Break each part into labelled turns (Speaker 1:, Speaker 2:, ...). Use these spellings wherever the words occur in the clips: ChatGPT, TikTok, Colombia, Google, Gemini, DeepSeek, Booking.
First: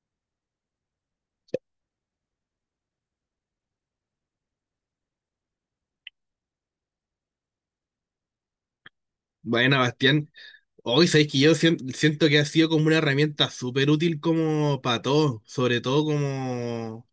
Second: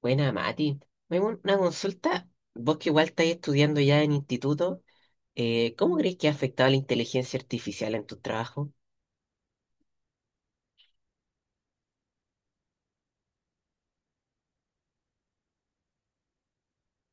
Speaker 1: Buena, Mati. Me hago una consulta. Vos que igual estáis estudiando ya en instituto, ¿cómo crees que ha afectado la inteligencia artificial en tu trabajo?
Speaker 2: Bueno, Bastián, hoy sabéis que yo siento que ha sido como una herramienta súper útil como para todo, sobre todo como,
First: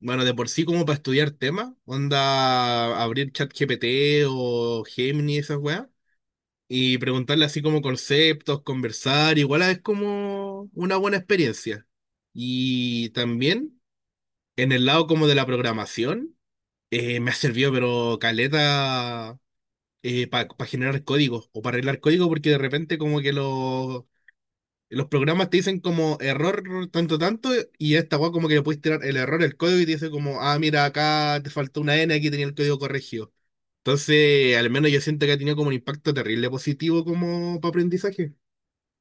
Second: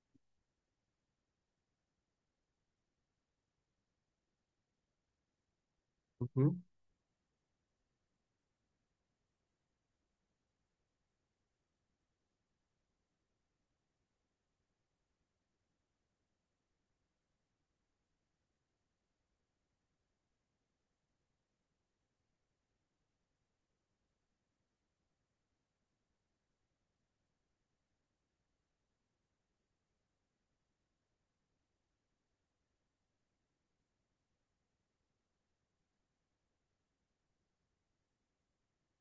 Speaker 2: bueno, de por sí como para estudiar temas, onda abrir ChatGPT o Gemini, esas weas,
Speaker 1: Ujú.
Speaker 2: y preguntarle así como conceptos, conversar, igual es como una buena experiencia. Y también en el lado como de la programación, me ha servido pero caleta para generar códigos o para arreglar código porque de repente como que los programas te dicen como error tanto tanto y esta weá como que le puedes tirar el error, el código y te dice como, ah, mira, acá te faltó una N, aquí tenía el código corregido. Entonces, al menos yo siento que ha tenido como un impacto terrible positivo como para aprendizaje.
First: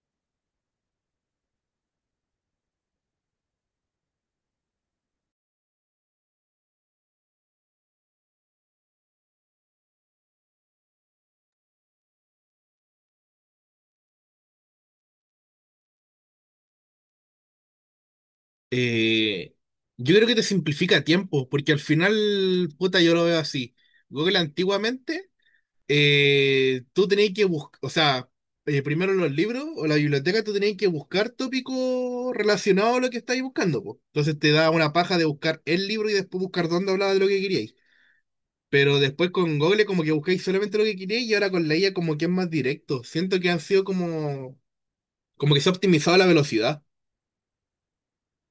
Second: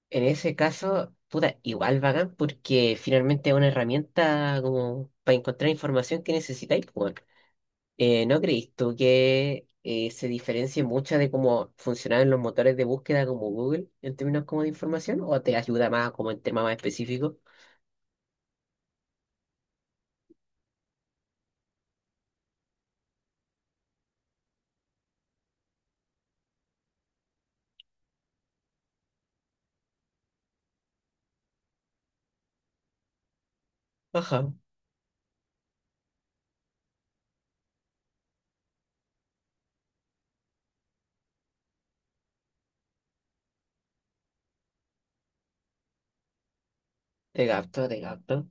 Speaker 1: En ese caso, puta, igual bacán, porque finalmente es una herramienta como para encontrar información que necesitáis, pues, weón. ¿No creís tú que se diferencie mucho de cómo funcionaban los motores de búsqueda como Google en términos como de información? ¿O te ayuda más como en temas más específicos?
Speaker 2: Eh, yo creo que te simplifica tiempo, porque al final, puta, yo lo veo así. Google antiguamente, tú tenés que buscar, o sea, primero los libros o la biblioteca, tú tenés que buscar tópicos relacionados a lo que estáis buscando, po. Entonces
Speaker 1: Ajá,
Speaker 2: te da una paja de buscar el libro y después buscar dónde hablaba de lo que queríais. Pero después con Google como que buscáis solamente lo que queríais y ahora con la IA como que es más directo. Siento que han sido como que se ha optimizado la velocidad.
Speaker 1: te gasto, te gasto.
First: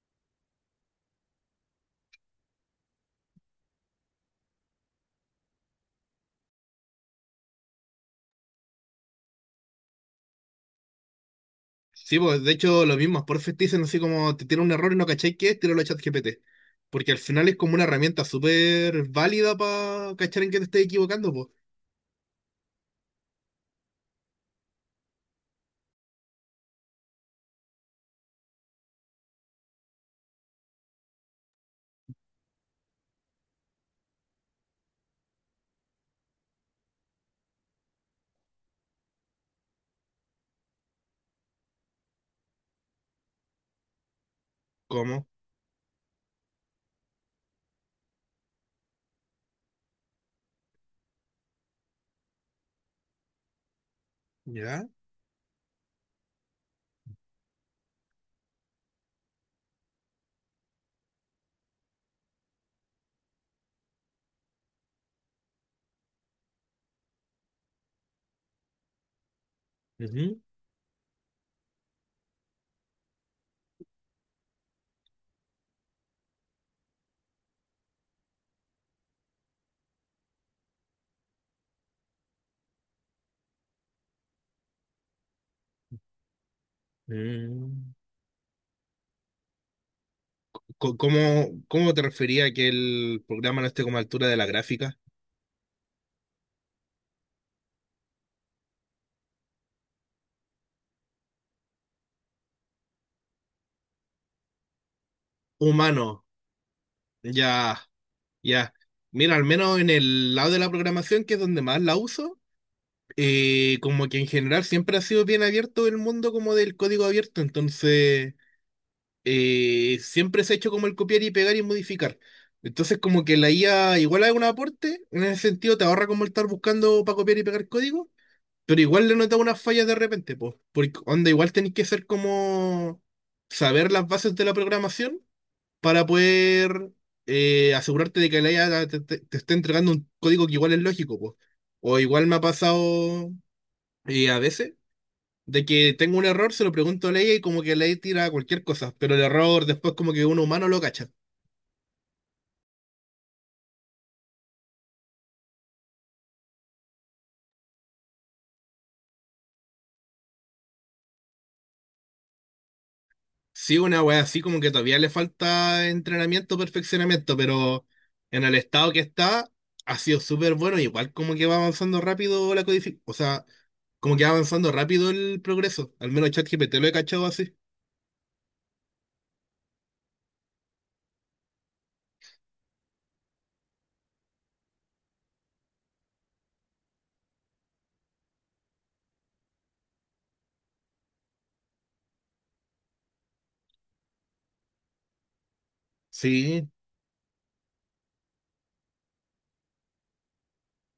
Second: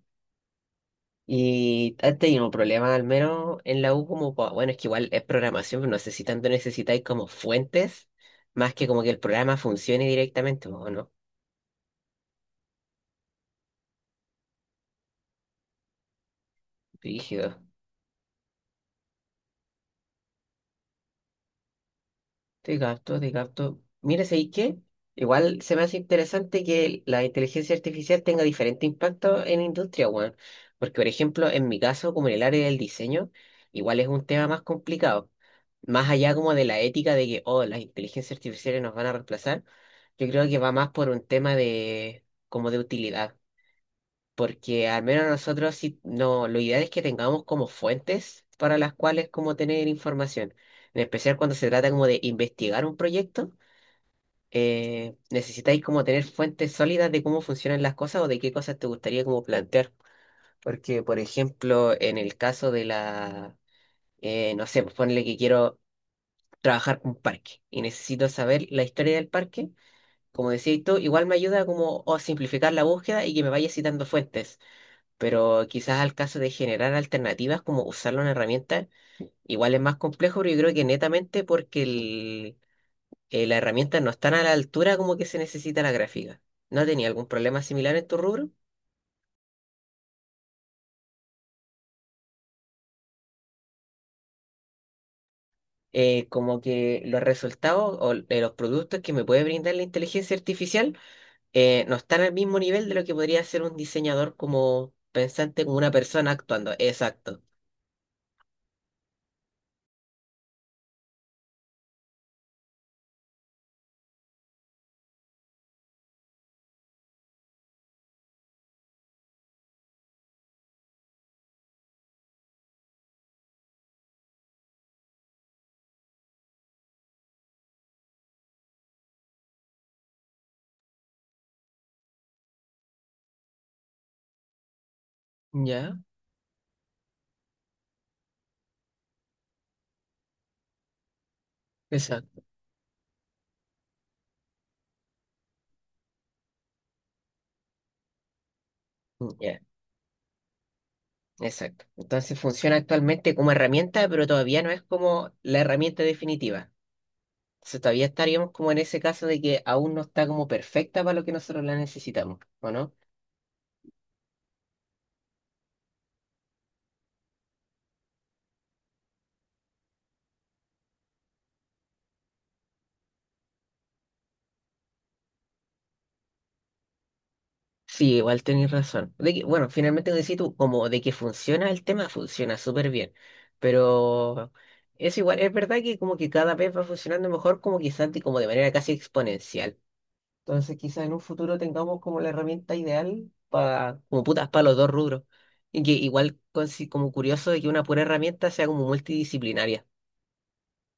Speaker 1: ¿Y has tenido problemas al menos en la U como, bueno, es que igual es programación, pero no sé si tanto necesitáis como fuentes, más que como que el programa funcione directamente, ¿o no?
Speaker 2: Sí, pues de hecho lo mismo, por te dicen así como te tiene un error y no cacháis qué es, tíralo a ChatGPT. Porque al final
Speaker 1: Rígido.
Speaker 2: es como una herramienta súper válida para cachar en qué te estés equivocando, pues.
Speaker 1: Te capto, te capto. Mira, ¿sabes qué? Igual se me hace interesante que la inteligencia artificial tenga diferente impacto en industria, weón. Porque, por ejemplo, en mi caso, como en el área del diseño, igual es un tema más complicado. Más allá como de la ética de que, oh, las inteligencias artificiales nos van a reemplazar, yo creo que va más por un tema de, como de utilidad, porque al menos
Speaker 2: ¿Cómo?
Speaker 1: nosotros sí, no, lo ideal es que tengamos como fuentes para las cuales como tener información. En especial cuando se trata como de investigar un proyecto,
Speaker 2: ¿Ya?
Speaker 1: necesitáis como tener fuentes sólidas de cómo funcionan las cosas o de qué cosas te gustaría como plantear. Porque, por ejemplo, en el caso de la, no sé, pues ponle que quiero trabajar un parque y necesito saber la historia del parque.
Speaker 2: Ujú.
Speaker 1: Como decías tú, igual me ayuda como a simplificar la búsqueda y que me vaya citando fuentes, pero quizás al caso de generar alternativas como usar una herramienta, igual es más complejo, pero yo creo que netamente porque el, las herramientas no están a la altura como que se necesita la gráfica. ¿No tenía algún problema
Speaker 2: Mm.
Speaker 1: similar en tu rubro?
Speaker 2: Co- ¿Cómo, cómo te refería a que el programa no esté como a altura de la gráfica?
Speaker 1: Como que los resultados o de los productos que me puede brindar la inteligencia artificial no están al mismo nivel de lo que podría hacer un diseñador como pensante, como una
Speaker 2: Humano,
Speaker 1: persona actuando. Exacto.
Speaker 2: ya, ya. Mira, al menos en el lado de la programación, que es donde más la uso, como que en general siempre ha sido bien abierto el mundo como del código abierto, entonces, siempre se ha hecho como el copiar y pegar y modificar. Entonces como que la IA igual es un aporte, en ese sentido te ahorra como el estar buscando para copiar y pegar código. Pero igual le notaba unas fallas de repente, pues. Porque onda, igual tenéis que ser como saber las bases de la programación
Speaker 1: Ya,
Speaker 2: para poder, asegurarte de que la IA te esté entregando un código que igual es lógico, pues. O igual me ha
Speaker 1: exacto.
Speaker 2: pasado, a veces, de que tengo un error, se lo pregunto a la IA y como que la IA tira cualquier cosa, pero el
Speaker 1: Ya.
Speaker 2: error después como que un humano lo cacha.
Speaker 1: Exacto. Entonces funciona actualmente como herramienta, pero todavía no es como la herramienta definitiva. Entonces todavía estaríamos como en ese caso de que aún no está como perfecta para lo que nosotros la necesitamos, ¿o no?
Speaker 2: Sí, una wea así como que todavía le falta entrenamiento, perfeccionamiento, pero en el estado que está ha sido súper bueno, igual como que va avanzando rápido la codificación, o sea, como que va avanzando rápido el progreso, al menos ChatGPT lo he cachado así.
Speaker 1: Sí, igual tenés razón. De que, bueno, finalmente como decís tú, como de que funciona el tema, funciona súper bien. Pero es igual, es verdad que como que cada vez va funcionando mejor, como quizás como de manera casi exponencial. Entonces, quizás en un futuro tengamos como la herramienta ideal para, como putas, para los dos rubros. Y que igual,
Speaker 2: Sí,
Speaker 1: como curioso, de que una pura herramienta sea como multidisciplinaria.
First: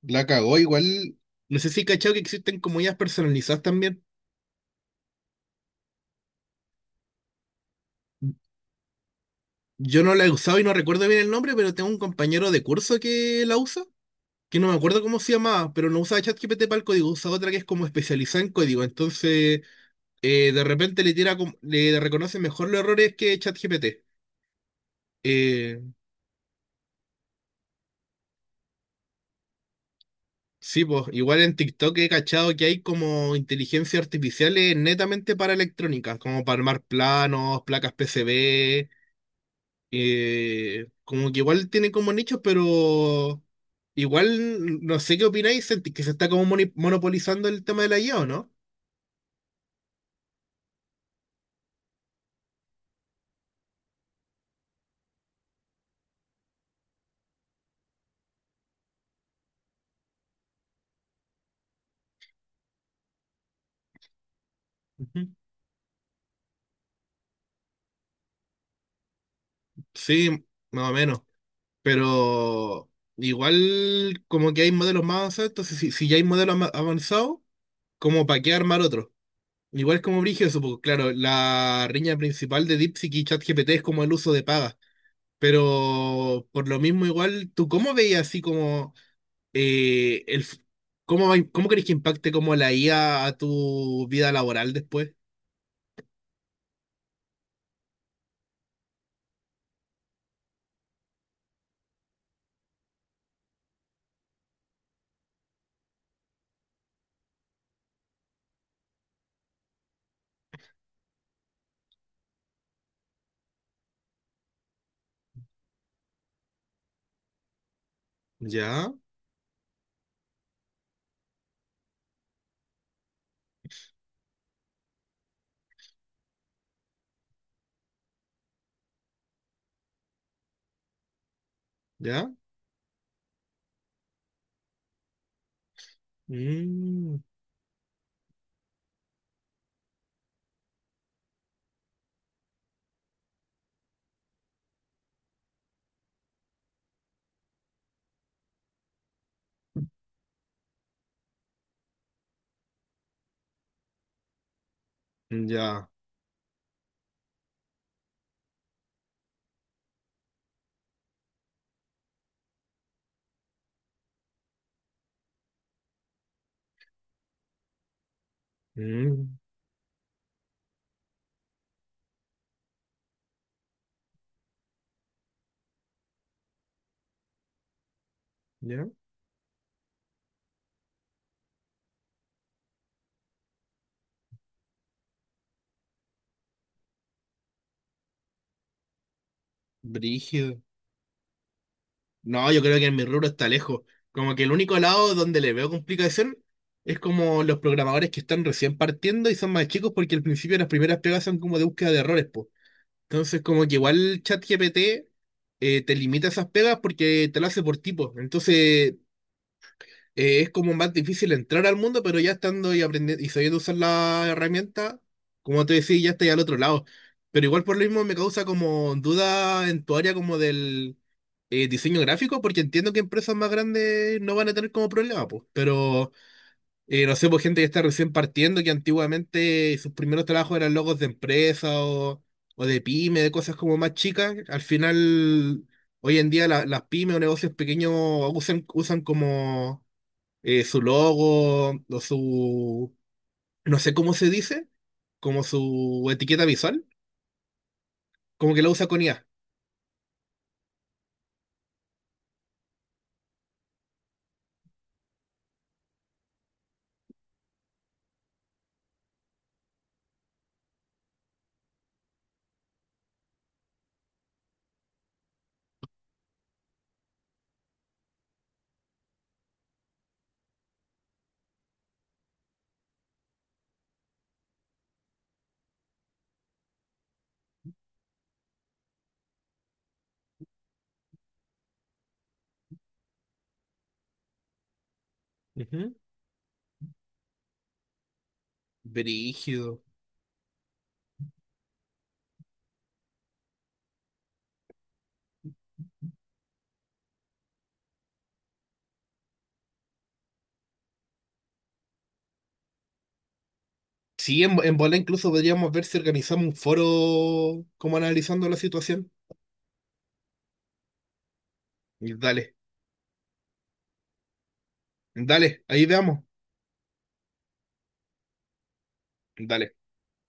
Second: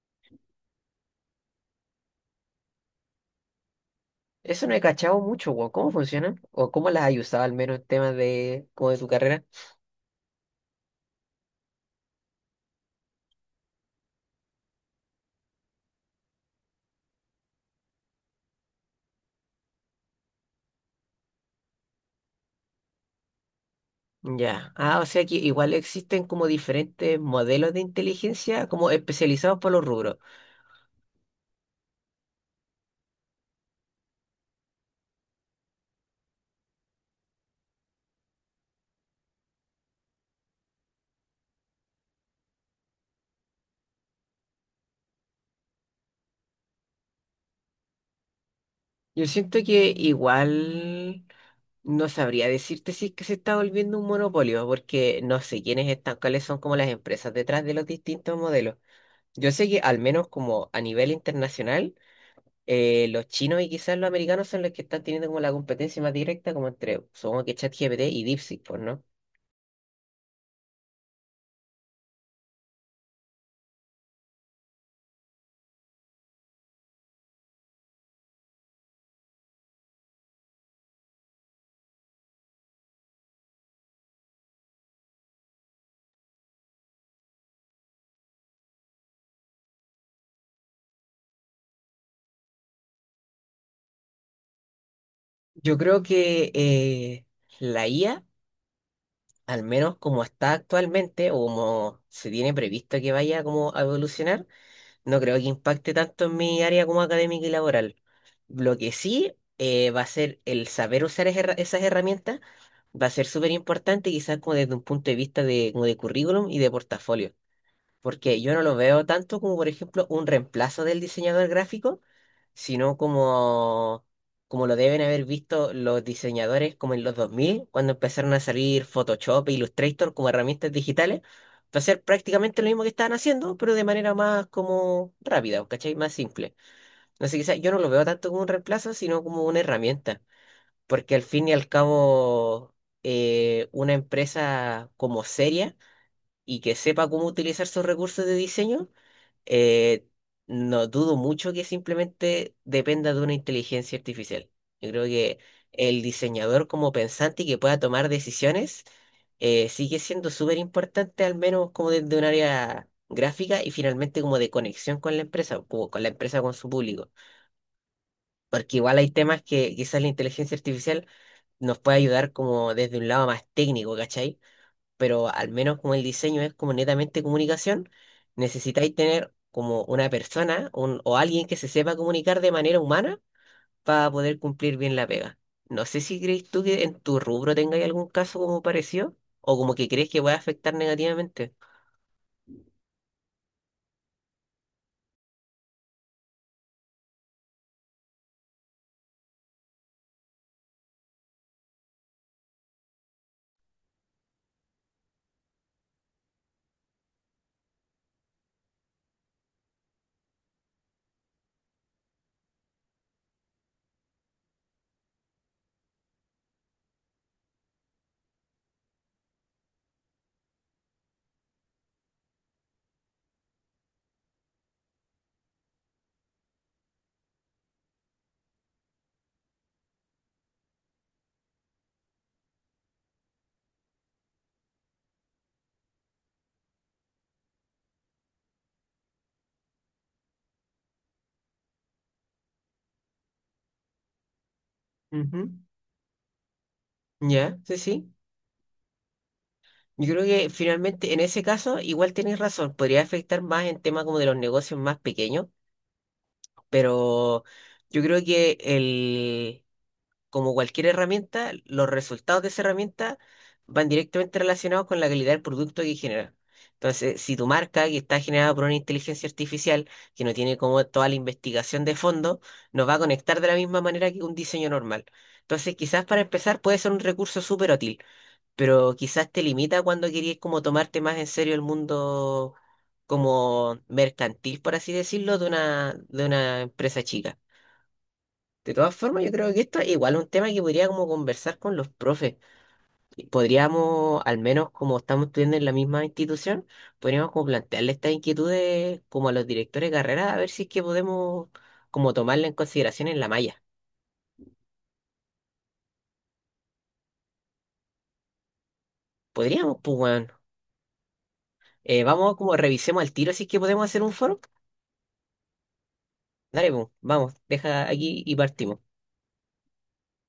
Speaker 2: la cagó igual. No sé si he cachado que existen comunidades personalizadas también.
Speaker 1: Eso no he cachado mucho, weón. ¿Cómo funcionan? ¿O cómo las has usado al menos en temas de, como de tu carrera?
Speaker 2: Yo no la he usado y no recuerdo bien el nombre, pero tengo un compañero de curso que la usa, que no me acuerdo cómo se llamaba, pero no usa ChatGPT para el código, usa otra que es como especializada en código, entonces, de repente le tira le reconoce mejor los errores que ChatGPT.
Speaker 1: Ya. Ah, o sea que igual
Speaker 2: Eh,
Speaker 1: existen como diferentes modelos de inteligencia como especializados para los rubros.
Speaker 2: sí, pues igual en TikTok he cachado que hay como inteligencia artificiales netamente para electrónica, como para armar planos, placas PCB, como que igual tiene como nichos, pero igual no sé qué opináis, sentís que se está como monopolizando el tema de la IA, ¿o no?
Speaker 1: Yo siento que igual no sabría decirte si es que se está volviendo un monopolio, porque no sé quiénes están, cuáles son como las empresas detrás de los distintos modelos. Yo sé que al menos como a nivel internacional, los chinos y quizás los americanos son los que están teniendo
Speaker 2: Ujú.
Speaker 1: como la competencia más directa, como entre, supongo que ChatGPT y DeepSeek, pues, ¿no?
Speaker 2: Sí, más o menos. Pero igual como que hay modelos más avanzados, entonces si ya hay modelos avanzados, como para qué armar otro. Igual es como brígido eso, porque claro, la riña principal de DeepSeek y ChatGPT es como el uso de pagas. Pero por lo mismo igual, ¿tú cómo veías así como, eh, el f- cómo crees que impacte como la IA a tu vida laboral después?
Speaker 1: Yo creo que la IA, al menos como está actualmente, o como se tiene previsto que vaya como a evolucionar, no creo que impacte tanto en mi área como académica y laboral. Lo que sí, va a ser el saber usar esas herramientas, va a ser súper importante, quizás como desde un punto de vista de, como de currículum y de portafolio, porque yo no lo
Speaker 2: ¿Ya?
Speaker 1: veo tanto como, por ejemplo, un reemplazo del diseñador gráfico, sino como, como lo deben haber visto los diseñadores como en los 2000 cuando empezaron a salir Photoshop e Illustrator como herramientas digitales, para hacer
Speaker 2: ¿Ya?
Speaker 1: prácticamente lo mismo que estaban haciendo, pero de manera más como rápida, ¿cachai? Más simple.
Speaker 2: Mm,
Speaker 1: Entonces quizás yo no lo veo tanto como un reemplazo, sino como una herramienta, porque al fin y al cabo, una empresa como seria y que sepa cómo utilizar sus recursos de diseño, eh, no dudo mucho que simplemente dependa de una inteligencia artificial. Yo creo que
Speaker 2: ya.
Speaker 1: el diseñador como pensante y que pueda tomar decisiones sigue siendo súper importante, al menos como desde un área gráfica y finalmente como de conexión con la empresa, o con la empresa con su público. Porque igual hay
Speaker 2: Mm,
Speaker 1: temas que quizás la inteligencia artificial nos puede ayudar como desde un lado más técnico, ¿cachai? Pero al menos como el diseño es como netamente comunicación,
Speaker 2: ¿ya?
Speaker 1: necesitáis tener como una persona o alguien que se sepa comunicar de manera humana para poder cumplir bien la pega. No sé si crees tú que en tu rubro tengáis algún caso como parecido o como que crees que puede
Speaker 2: Brígido.
Speaker 1: afectar negativamente.
Speaker 2: No, yo creo que en mi rubro está lejos. Como que el único lado donde le veo complicación es como los programadores que están recién partiendo y son más chicos porque al principio las primeras pegas son como de búsqueda de errores, po. Entonces como que igual ChatGPT, te limita esas pegas porque te lo hace por tipo. Entonces, es como más difícil entrar al mundo, pero ya estando y aprendiendo y sabiendo usar la herramienta, como te decía, ya estoy al otro lado. Pero igual por lo mismo me causa como duda en tu área como del, diseño gráfico, porque entiendo que empresas más grandes no van a tener como problema, pues. Pero, no sé, pues gente que está recién partiendo, que antiguamente sus primeros trabajos eran logos de empresa o de pyme, de cosas como más chicas. Al final, hoy en día las pymes o negocios pequeños usan como, su logo o su, no sé cómo se dice, como
Speaker 1: Ujú.
Speaker 2: su etiqueta visual,
Speaker 1: Ya, sí, sí.
Speaker 2: como que la usa con IA.
Speaker 1: Yo creo que finalmente en ese caso igual tienes razón, podría afectar más en temas como de los negocios más pequeños, pero yo creo que como cualquier herramienta, los resultados de esa herramienta van directamente relacionados con la calidad del producto que genera. Entonces, si tu marca, que está generada por una inteligencia artificial, que no tiene como toda la investigación de fondo, nos va a conectar de la misma manera que un diseño normal. Entonces, quizás para empezar puede ser un recurso súper útil, pero quizás te limita cuando querías como tomarte más en serio el mundo como mercantil, por así decirlo,
Speaker 2: Ujú.
Speaker 1: de una empresa chica. De todas formas, yo creo que esto
Speaker 2: Brígido.
Speaker 1: es igual un tema que podría como conversar con los profes. Y podríamos, al menos como estamos estudiando en la misma institución, podríamos como plantearle estas inquietudes como a los directores de carrera, a ver si es que podemos como tomarla en consideración en la malla.
Speaker 2: Sí, en bola incluso podríamos ver si organizamos un foro como analizando la situación.
Speaker 1: Podríamos, pues bueno.
Speaker 2: Y
Speaker 1: Vamos como
Speaker 2: dale,
Speaker 1: revisemos al tiro si es que podemos hacer un foro.
Speaker 2: dale, ahí veamos.
Speaker 1: Dale, pues, vamos, deja aquí y partimos.
Speaker 2: Dale.